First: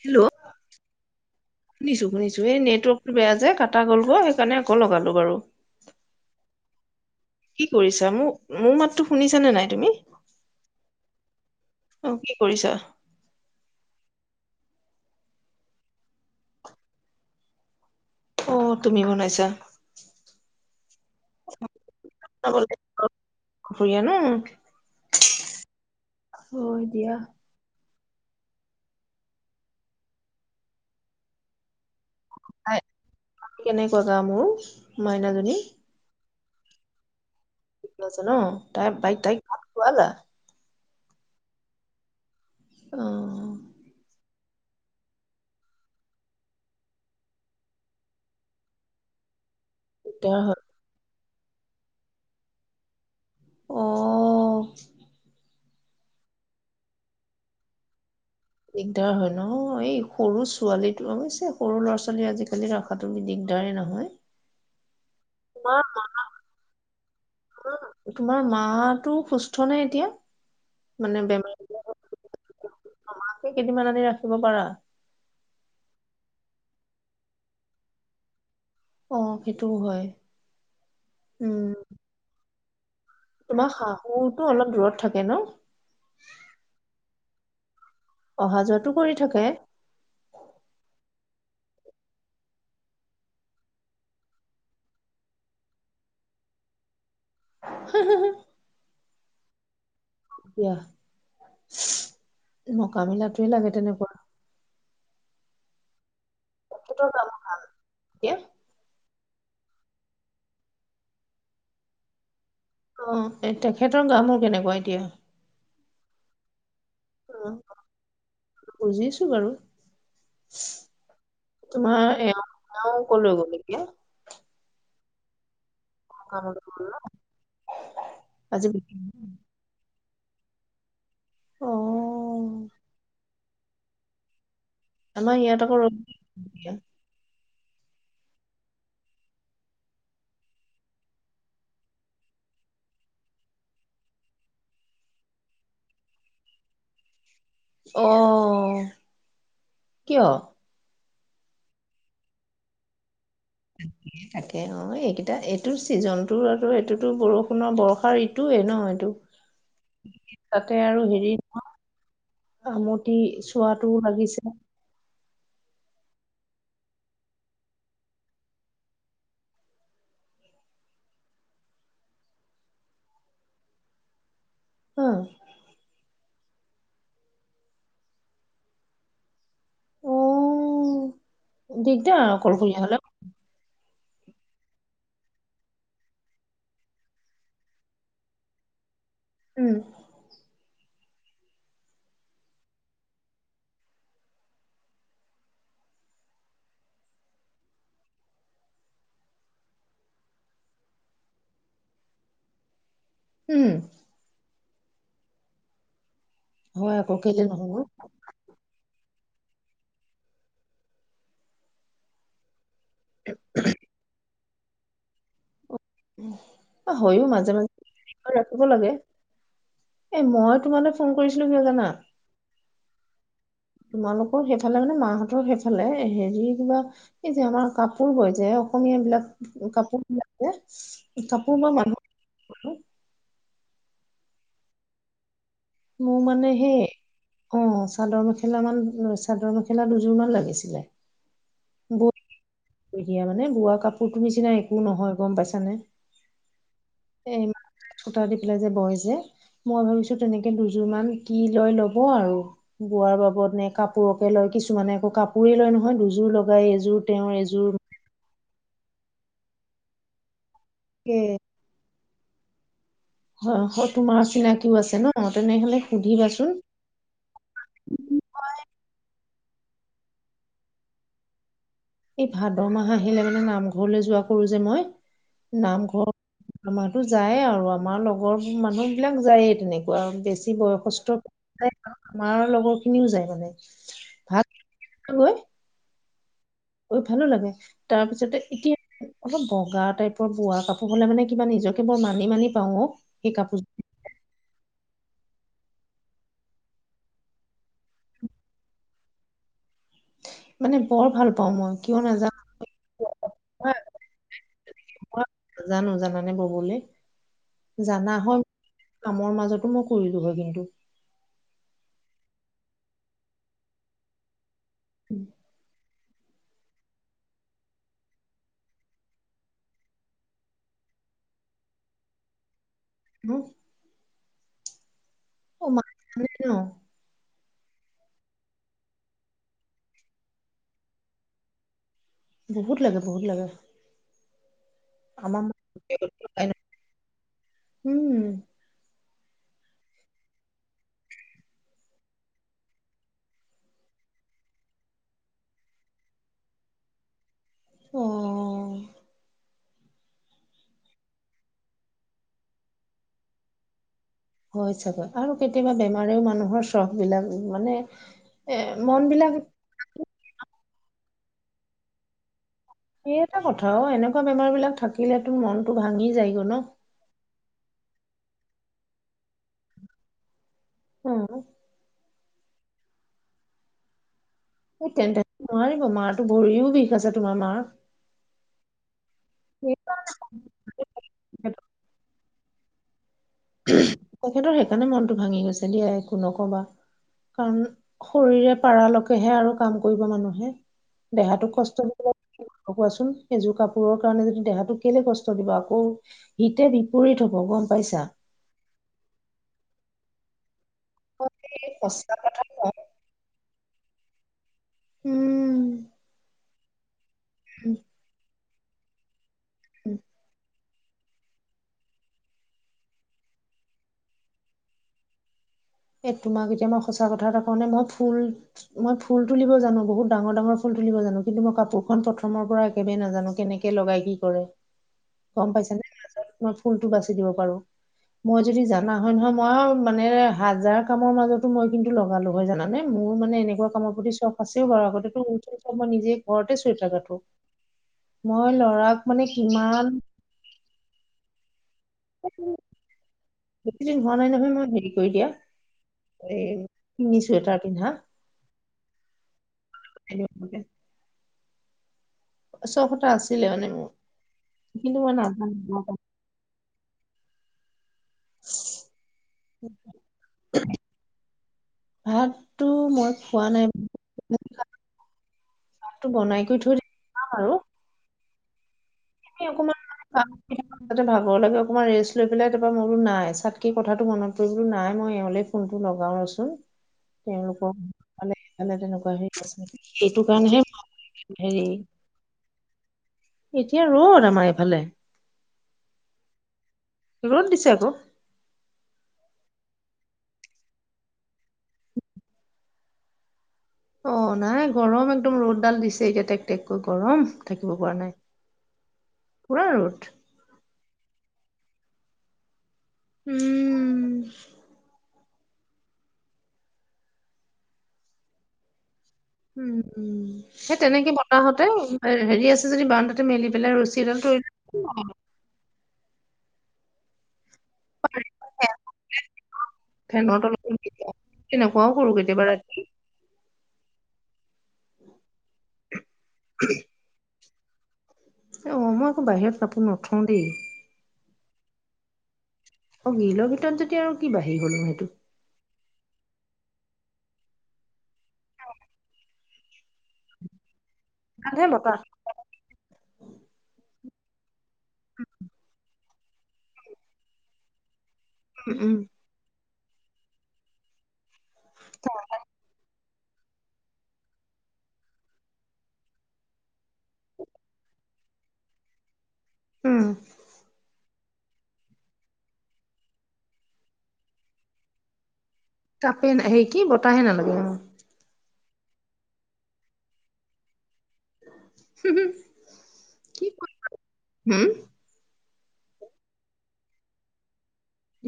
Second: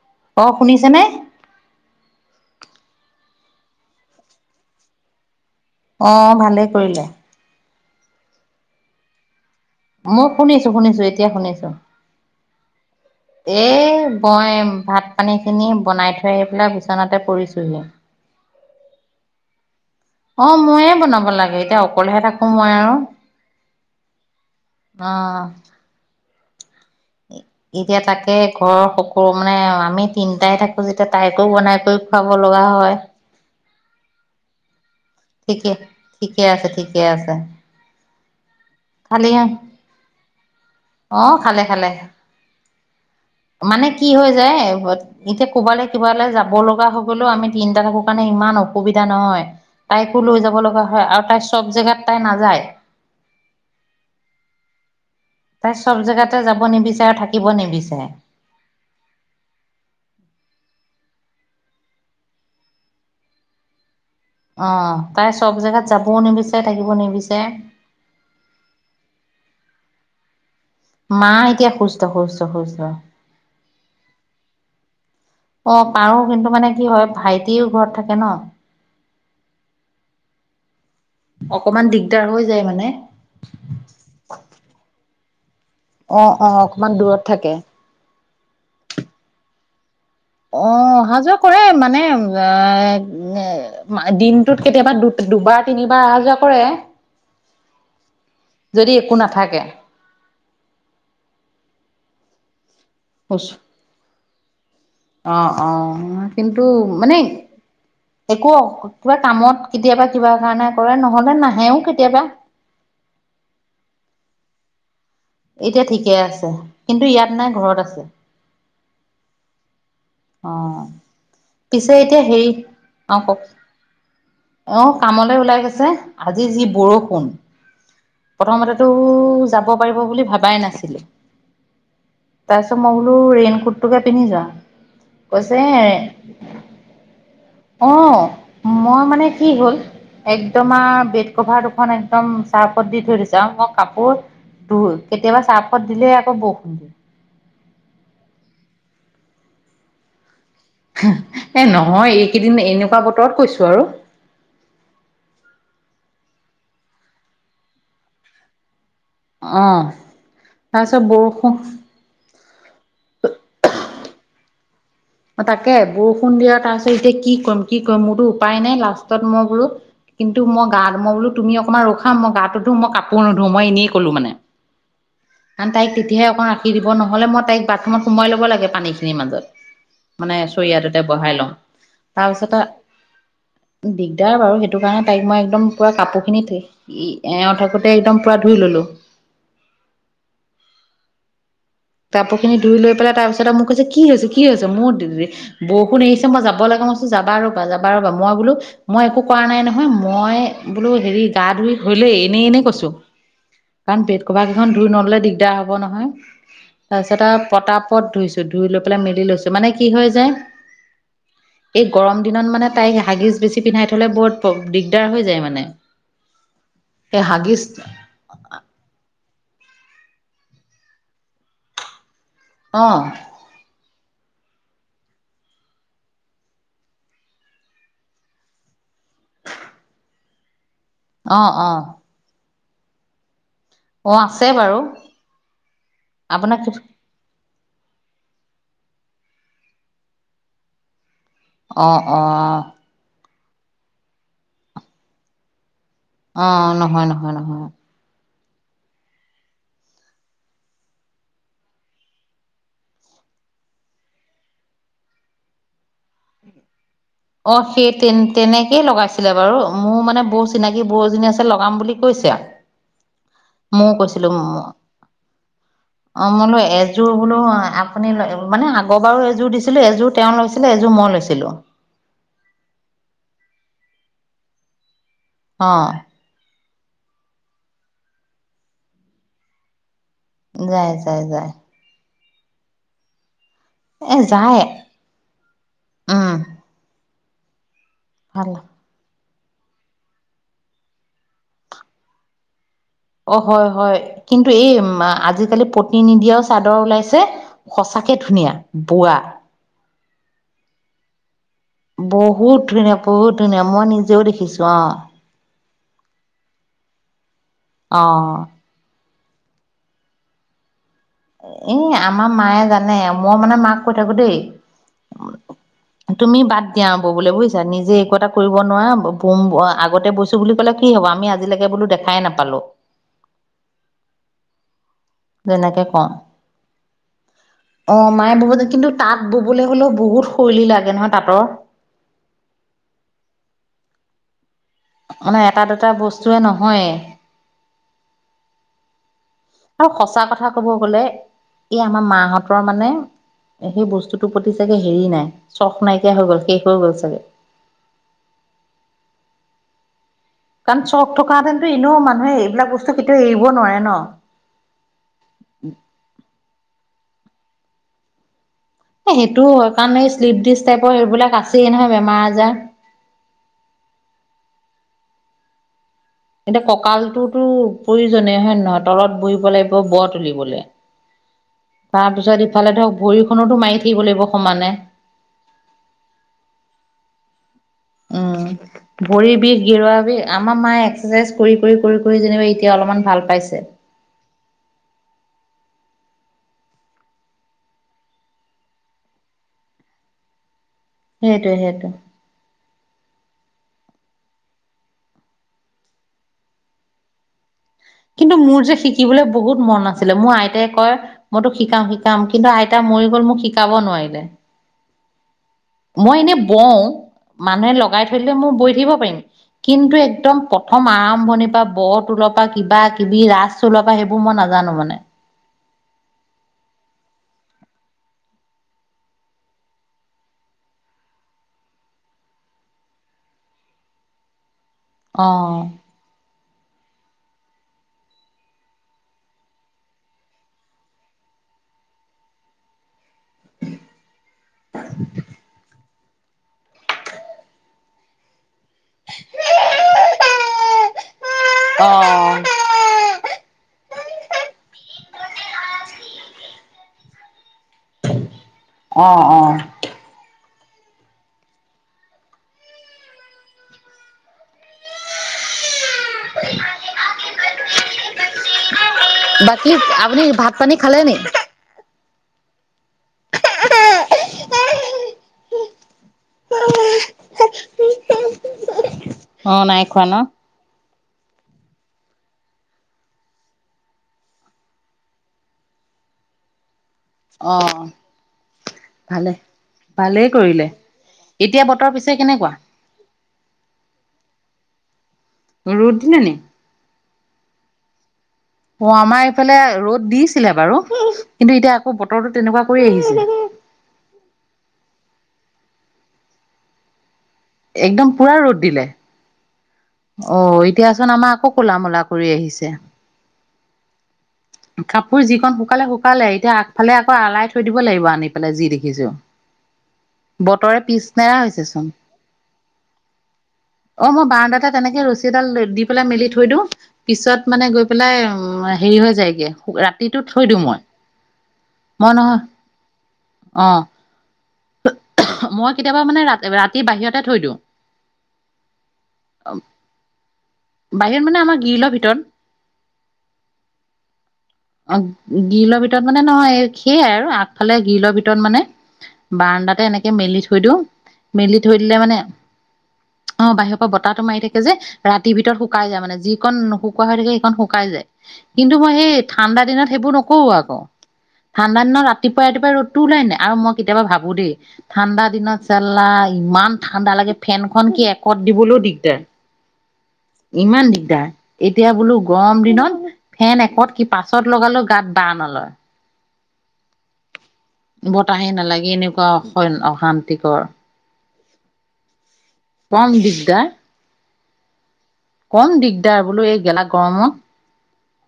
Hello অ শুনিছেনে শুনিছো-শুনিছো এই নেট, টো বেয়া যে কটা গল গ সেইকাৰণে আকৌ লগালো বাৰু, অ, ভালেই কৰিলে। কি কৰিছা মোক মোৰ মাতো শুনিছানে নাই। তুমি মই শুনিছো-শুনিছো এতিয়া শুনিছো। অ কি কৰিছা? এ মই ভাত পানী খিনি বনাই থৈ আহি পেলাই বিচনাতে পৰিছোহি। অ তুমি বনাইছা। অ, মইয়ে বনাব লাগে এতিয়া অকলেহে থাকো মই খাবলে আৰু। দুপৰীয়া ন অহ, হয় দিয়া। এতিয়া তাকে ঘৰৰ সকলো মানে আমি তিনিটাই থাকোঁ যেতিয়া তাইকো বনাই কৰি পাব লগা তাই হয়। কেনেকুৱা গা মোৰ মাইনাজনি ঠিকে ঠিকে আছে ঠিকে আছে ন তাই বাইক খালি তাইক ভাল খুৱালা অ খালে খালে অ মানে কি হল -ছে এবোৰত এতিয়া ক'বালে কিবালে যাব লগা হৈ গলেও আমি তিনটা থাকো কাৰণে ইমান অসুবিধা নহয় তাইকো লৈ যাব লগা হয় আৰু তাই চব জেগাত তাই নাযায় অ'। তাই চব জেগাতে যাব নিবিচাৰে আৰু থাকিব নিবিচাৰে দিগদাৰ হয় ন এই সৰু ছোৱালীটো অৱশ্যে সৰু ল'ৰা ছোৱালী আজিকালি ৰাখাটো দিগদাৰ -দাৰে নহয় অ তাই চব তোমাৰ জেগাত যাবও নিবিচাৰে থাকিবও নিবিচাৰে তোমাৰ মাতো সুস্থ নে এতিয়া মানে মা বেমাৰ এতিয়া সুস্থ সুস্থ সুস্থ কেইদিনমান আনি ৰাখিব পাৰা। অ পাৰো কিন্তু মানে কি হয় ভাইটিও ঘৰত থাকে ন অ সেইটোও হয় উম। অকমান দিগদাৰ হৈ যায় মানে তোমাৰ শাহুটো অলপ দূৰত থাকে ন অ অ অকমান দূৰত থাকে অহা যোৱাটো কৰি থাকে অ', অহা যোৱা কৰে মানে দিনটোত কেতিয়াবা দুবাৰ তিনিবাৰ অহা যোৱা কৰে [unintelligible] যদি একো নাথাকে এতিয়া মকা মেলাটোৱে লাগে তেনেকুৱা অ অ কিন্তু তেখেতৰ মানে গা মূৰ এতিয়া একো কিবা কামত কেতিয়াবা কিবা কাৰণে কৰে নহলে নাহেও কেতিয়াবা অ এ তেখেতৰ গা মোৰ কেনেকুৱা এতিয়া এতিয়া ঠিকে আছে কিন্তু ইয়াত অ নাই ঘৰত আছে বুজিছো বাৰু অ পিছে তোমাৰ এতিয়া এওঁ হেৰি এওঁ অ কলৈ কওক গ'ল এতিয়া অ কামলে ওলাই গৈছে আজি সকামলৈ? যি বৰষুণ আজি প্ৰথমতেতো বিশেষ যাব পাৰিব বুলি ভাবাই নাছিলোঁ, অ তাৰপিছত মই বোলো ৰেইন কোটটোকে পিন্ধি যাওঁ। আমাৰ কৈছে ইয়াত আকৌ ৰ'দ এতিয়া। অ মই মানে কি হ'ল একদম আৰু বেড কভাৰ দুখন একদম চাৰ্ফত দি থৈ দিছো আৰু মই কাপোৰ কেতিয়াবা চাৰ্ফত দিলেই আকৌ বৰষুণ দিয়ে অ কিয় এ নহয় এইকেইদিন এনেকুৱা বতৰ থাকে অ এইকেইটা এইটো ছিজনটো আৰু এইটোতো বৰষুণৰ বৰ্ষাৰ ঋতুয়ে ন অ'। তাতে তাৰপিছত আৰু হেৰি বৰষুণ ন আমটি চোৱাটোও লাগিছে অ তাকে বৰষুণ দিয়া তাৰপিছত এতিয়া কি কৰিম কি কৰিম মোৰতো উপায় নাই লাষ্টত মই বোলো কিন্তু মই গা মই বোলো তুমি অকমান ৰখা মই গাটো ধো মই কাপোৰ নুধো মই এই ক'লো মানে হা কাৰণ তাই কেতিয়া ৰাখি দিব নহলে মই তাইক বাথৰুমত সোমোৱাই ল'ব লাগে পানী খিনিৰ মাজত মানে চৰিয়াটোতে অ' বহাই লও দিগদাৰ অকলশৰীয়া হ'লে দিগদাৰ বাৰু, সেইটো কাৰণে তাইক মই একদম পুৰা কাপোৰখিনি ই-এওঁ থাকোঁতে একদম পুৰা ধুই ললোঁ। উম কাপোৰ খিনি ধুই লৈ পেলাই তাৰ পিছতে মোক কৈছে কি হৈছে কি হৈছে মোৰ বৰষুণ এৰিছে মই যাব লগা মই কৈছোঁ যাবা ৰ'বা - যাবা ৰবা মই বোলো মই একো কৰা নাই নহয় মই বোলো হেৰি গা ধুই [unintelligible] এনেই -এনেই কৈছো উম কাৰণ বেট কভাৰ কেইখন ধুই নললে দিগদাৰ হব নহয়। হয় আকৌ তাৰপিছত কেলে আৰু নহব পতা পত ধুইছো ধুই লৈ পেলাই মেলি লৈছো। মানে কি হয় য এই গৰম দিনত মানে তাইক হাগিছ বেছি পিন্ধাই থ'লে [unintelligible] দিগদাৰ হৈ যায় মানে। অ, হয়ো এই মাজে - হাগিজ মাজে নিপিন্ধাও ৰাখিব লাগে। এ মই তোমালৈ ফোন কৰিছিলো কিয় জানা অ'। তোমালোকৰ সেইফালে মানে মাহতৰ সেইফালে, হেৰি কিবা এই যে আমাৰ কাপোৰ বয় যে বিলাক কাপোৰ বিলাক যে, অ কাপোৰ অ [unintelligible] মানুহ অ', আছে বাৰু। মোৰ মানে আপোনাক সেই অঁ চাদৰ মখ মেখেলা মান, চাদৰ মেখেলা দুযোৰ মান লাগিছিলে। অ', বৈ অ'। দিয়া মানে বোৱা কাপোৰতো নিচিনা একো নহয় গম পাইছানে? অ', নহয় নহয় এই নহয়। [unintelligible] যে বয় যে। মই ভাবিছো তেনেকে দুযোৰ মান কি লৈ ল'ব আৰু বোৱাৰ বাবদ নে কাপোৰকে লৈ কিছুমানে আকৌ কাপোৰেই লয় নহয়, দুযোৰ লগাই এইযোৰ অ', সেই তেন-তেনেকেই লগাইছিলে বাৰু মোৰ মানে বৌ চিনাকি বৌ এ এজনী আছে লগাম বুলি কৈছা। হয় মইও তোমাৰ কৈছিলো। চিনাকিও আছে ন তেনেহলে অ', সুধিবাচোন বোলো এযোৰ বোলো আপুনি মানে আগৰ বাৰো এযোৰ দিছিলো, এযোৰ তেওঁ লৈছিলে, এযোৰ মই লৈছিলো। এই ভাদ মাহ আহিলে মানে নামঘৰলৈ যোৱা কৰো যে মই, অ নামঘৰ আমাৰতো যায়ে আৰু আমাৰ লগৰ মানুহ বিলাক যায়ে তেনেকে। বেছি যায় বয়সস্থ, যায় যায় [unintelligible] আমাৰ লগৰ খিনিও যায় মানে। এ ভাগ যায়, গৈ উম। ঐ ভালো লাগে, তাৰপিছতে ভাল এতিয়া অলপ বগা টাইপৰ বোৱা কাপোৰ হলে মানে কিবা নিজকে মই মানি মানি পাওঁ অ'। সেই অ', কাপোৰ হয় হয়। কিন্তু এই আজিকালি প্ৰতি নিদিয়াও চাদৰ ওলাইছে সঁচাকে ধুনীয়া, বোৱা। [inaudible] ভাল পাওঁ মই কিয় নাজানো বহুত ধুনীয়া বহুত ধুনীয়া মই নিজেও দেখিছো অৱ। জানো জানানে ববলে, অ জানা হয় কামৰ মাজতো মই কৰিলোগ কিন্তু এ আমাৰ মায়ে জানে মই মানে মাক কৈ থাকো দেই। উম। তুমি বাদ দিয়া ববলে বুইছা নিজে একো এটা কৰিব নোৱাৰা বুম আগতে বৈছো বুলি ক'লে কি কি হ'ব আমি আজিলৈকে বোলো দেখাইে নাপালোঁ। উম। অ মা যেনেকে কওঁ। জানে ন অৱ মায়ে বহোতে কিন্তু তাঁত ববলৈ হলেও বহুত শৈলী লাগে নহয় তাঁতৰ। বহুত লাগে বহুত লাগে। মানে আমাৰ মা এটা দুটা বস্তুৱে নহয়ে। উম আৰু সঁচা কথা ক'ব গলে, এই আমাৰ মাহঁতৰ মানে এ সেই বস্তুটোৰ প্ৰতি চাগে হেৰি নাই চখ' নাইকিয়া হৈ গ'ল শেষ হৈ গ'ল চাগে। অ। কাৰণ চখ থকাহেতেনো এনেও মানুহে এইবিলাক বস্তু কেতিয়াও এৰিব নোৱাৰে ন। হয় চাগৈ আৰু কেতিয়াবা বেমাৰেও মানুহৰ চখ বিলাক মানে এ মন বিলাক সেইটোও হয়। কাৰণ এই শ্লিপ ডিচ টাইপৰ সেইবিলাক আছেই নহয় বেমাৰ আজাৰ। সেইটো কথা অ এনেকুৱা বেমাৰ বিলাক থাকিলেটো মনটো ভাঙি যায় ন। টো প্ৰয়োযনে হয় নে নহয়, তলত বহিব লাগিব ব তুলিবলৈ। হু তাৰপিছত ইফালেটো ভৰিখনতো মাৰি দিব লাগিব। সমানে ই তেন্ত নোৱাৰিব মাৰটো ভৰিও বিষ আছে তোমাৰ মাৰ। উম ভৰিৰ বিষ, গেৰুৱা সেইকাৰণে বিষ, আমাৰ মায়ে এক্সাৰচাইজ কৰি-কৰি-কৰি-কৰি তেওঁ এতিয়া অলপমান ভাল পাইছে। তেখেতৰ সেই কাৰণে মনতটো ভাঙি গৈছে দিয়া একো নকবা। কাৰণ শৰীৰে পাৰালৈকেহে আৰু কাম কৰিব মানুহে। দেহাটো সেইটোৱে কষ্ট সেইটোৱে কৰি পেলাই লগোৱা চোন। এযোৰ কাপোৰৰ কাৰণে যদি দেহাটোক কেলে কষ্ট দিব আকৌ হিতে বিপৰীত হব গম পাইছা। কিন্তু মোৰ যে শিকিবলৈ বহুত মন আছিলে, মোৰ আইতাই- হয়, মই মইতো এই শিকাম সঁচা শিকাম কথা কিন্তু কওঁ। আইতা মৰি গ'ল মোক শিক্ষাব নোৱাৰিলে। উম মই এনে বওঁ, মানুহে উম, লগাই থৈ দিলে মই বৈ দিব পাৰিম। উম। কিন্তু একদম প প্ৰথম আৰম্ভণিৰ পৰা ব তুলৰ পৰা কিবা কিবি ৰাস তুলাবো সেইবোৰ মই নাজানো মানে। এ তোমাক এতিয়া মই সঁচা কথা এটা কওঁনে বাৰু মই ফুল মই ফুল তুলিব জানো বহুত ডাঙৰ ডাঙৰ ফুল- তুলিব জানো কিন্তু মই কাপোৰখন প্ৰথমৰ পৰা একেবাৰে নাজানো কেনেকে লগাই কি কৰে। অ গম পাইছানে মই ফুলতটো বাছি - তুলিব পাৰো, মই যদি জানা হয় নহয়, মইও মানে হাজাৰ কামৰ মাজতো মই কিন্তু লগা লগাই জানানে। মোৰ মানে এনেকুৱা কামৰ প্ৰতি চখ আছে বাৰু আগতেটো উঠি উঠি মই নিজে ঘৰতে চুৱেটাৰ কাটো। মই ল'ৰাক মানে কিমান- অ সেইপিনে হোৱা নাই নহয় মই হেৰি কৰি দিয়া। এ নি চুৱেটাৰ পিন্ধা। অ, অ শোক এটা আছিলে মানে মোৰ কিন্তু মই নাজানো। বাকী আপুনি ভাত -পানী খালে নি? টো মই খোৱা নাই। টো বনাই গৈ থৈ দিম আৰু অ অকমান নাই খোৱা ন? [unintelligible] [unintelligible] [unintelligible] অকমান ৰেষ্ট লৈ পেলাই তাৰপৰা মোৰো নাই চাওঁ কথাটো মনত পৰিবলৈ নাই মই এমএলএ ক ফোনটো লগাওচোন। অ তেওঁলোকক মানে তেনেকুৱা ভালে। আছে এইটো ভালেই কাৰণেহে কৰিলে। মই হেৰি এতিয়া বতাহ পিছে কেনেকুৱা? এতিয়া ৰ'দ আমাৰ এইফালে। ৰ'দ দিনা নে? ৰ' দিছে আকৌ। অ আমাৰ এইফালে ৰ'দ দি ছিলে বাৰু কিন্তু এতিয়া আকৌ বতৰটো তেনেকুৱা কৈ আহিছে। অ নাই গৰম একদম ৰ'দ ডাল দিছে এতিয়া টেক টেকৈ গৰম। একদম পুৰা ৰ'দ দিলে। পূৰা ৰ'দ। দিয়াচোন আমাৰ আকৌ ক'লা মোলা কৰি আহিছে। উম। ঐ যিখন শুকালে শুকালে এতিয়া আগফালে আকৌ আলাই থৈ দিব লাগিব আনি পেলাই যি দেখিছো। উম উম সেই বতৰে পিছ তেনেকে নেৰা বতাহতে হৈছেচোন হেৰি আছে যদি বান্দটোতে মেলি পেলাই ৰছী এডাল তৰি- তেনেকৈ লৈ ৰছীডাল দি পেলাই মেলি থৈ দিওঁ পিছত- মানে গৈ পেলাই হেৰি হৈ যায় গে ৰাতিটো থৈ দিওঁ মই। কেনেকুৱাও কৰোঁ কেতিয়াবা ৰাতি। অৱ। মই, কেতিয়াবা মানে ৰাত ৰাতি বাহিৰতে থৈ দিওঁ। অৱ, মই আকৌ বাহিৰত কাপোৰ নথওঁ দেই। বাহিৰত মানে, আমাৰ গ্লীলৰ ভিতৰত। অ গ্লীলৰ ভিতৰত যেতিয়া আৰু কি বাহিৰ হলো অ' সেইটো গ্ৰীলৰ ভিতৰত মানে নহয়। সেইয়াই আৰু আগফালে গ্ৰীলৰ ভিতৰত মানে। বাৰাণ্ডাতে এনেকে মেলি থৈ দিওঁ। মেলি তাতহে থৈ দিলে বতাহ মানে, অ' বাহিৰৰ পৰা বতাহটো মাৰি থাক যে ৰাতিৰ ভিতৰত শুকাই যায় মানে, যিকন নুশুকোৱা হৈ থাকে, সেইখনণ শুকাই যায়। কিন্তু উম মই উম সেই ঠাণ্ডা দিনত সেইবোৰ নকৰো আকৌ। ঠাণ্ডা দিনত ৰাতিপুৱাই ৰাতিপুৱাই ৰ'দ। তুলাই নাই আৰু মই কেতিয়াবা ভাবো দেই, ঠাণ্ডা দিনত চাল্লা ইমান ঠাণ্ডা লাগে ফেনখন। কি একত দিবলৈও দিগদাৰ। উম ইমান দিগদাৰ, এতিয়া বোলো গৰম দিনত, ফেন একত কিত? পাছত লগালেও গাত বাঁহ নলয়। ফেন, হেৰি কি বতাহে নালাগে অ'। বতাহে নালাগে, এনেকুৱা অশইন‌ অশান্তিকৰ। হো হো কম, দিগদাৰ। হম কম দিগদাৰ বোলো, এই গেলা গৰমত।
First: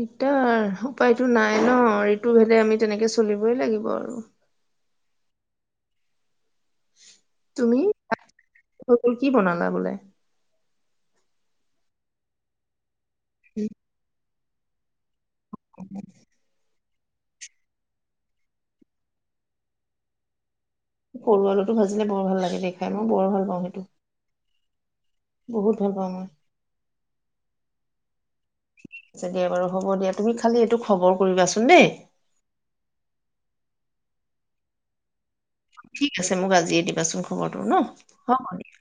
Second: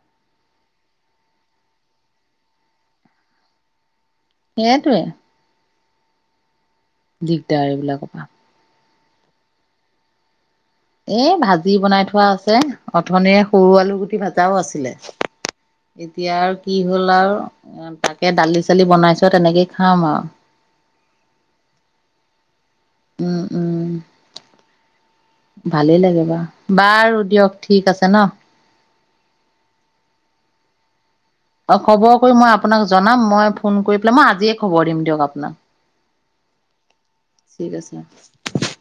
দিগদাৰ উপায়তো নাই ন, ঋতুভেদে আমি তেনেকে চলিবই লাগিব আৰু। এইটোৱেই। দিগদাৰ এইবিলাকৰ পা এইটো কি বনালা বোলে? এ, ভাজি বনাই থোৱা আছে। অথনিয়ে সৰু উম, আলু গুটি ভাজাও আছিলেই। এতিয়া আৰু কি? গ'ল আৰু তাকে দালি চালি বনাইছে তেনেকেই খাম আও সৰু আলুটো ভাজিলে বৰ ভাল লাগে দে খাই। মই বৰ উম ভাল পাওঁ, সেইটো। উম বহুত ভাল ভালেই পাওঁ মই লাগে বা, বাৰু দিয়ক ঠিক আছে ন। চাগে এবাৰু হ'ব দিয়া, তুমি খালি এইটো খবৰ। কৰিবাচোন অ' দেই খবৰ কৰি মই আপোনাক জনাম মই ফোন কৰি পেলাই, মই আজিয়ে খবৰ দিম দিয়ক আপ ঠিক আছে, মোক আজিয়ে দিবাচোন খবৰটো ঠিক ন আছে হ'ব দিয়া।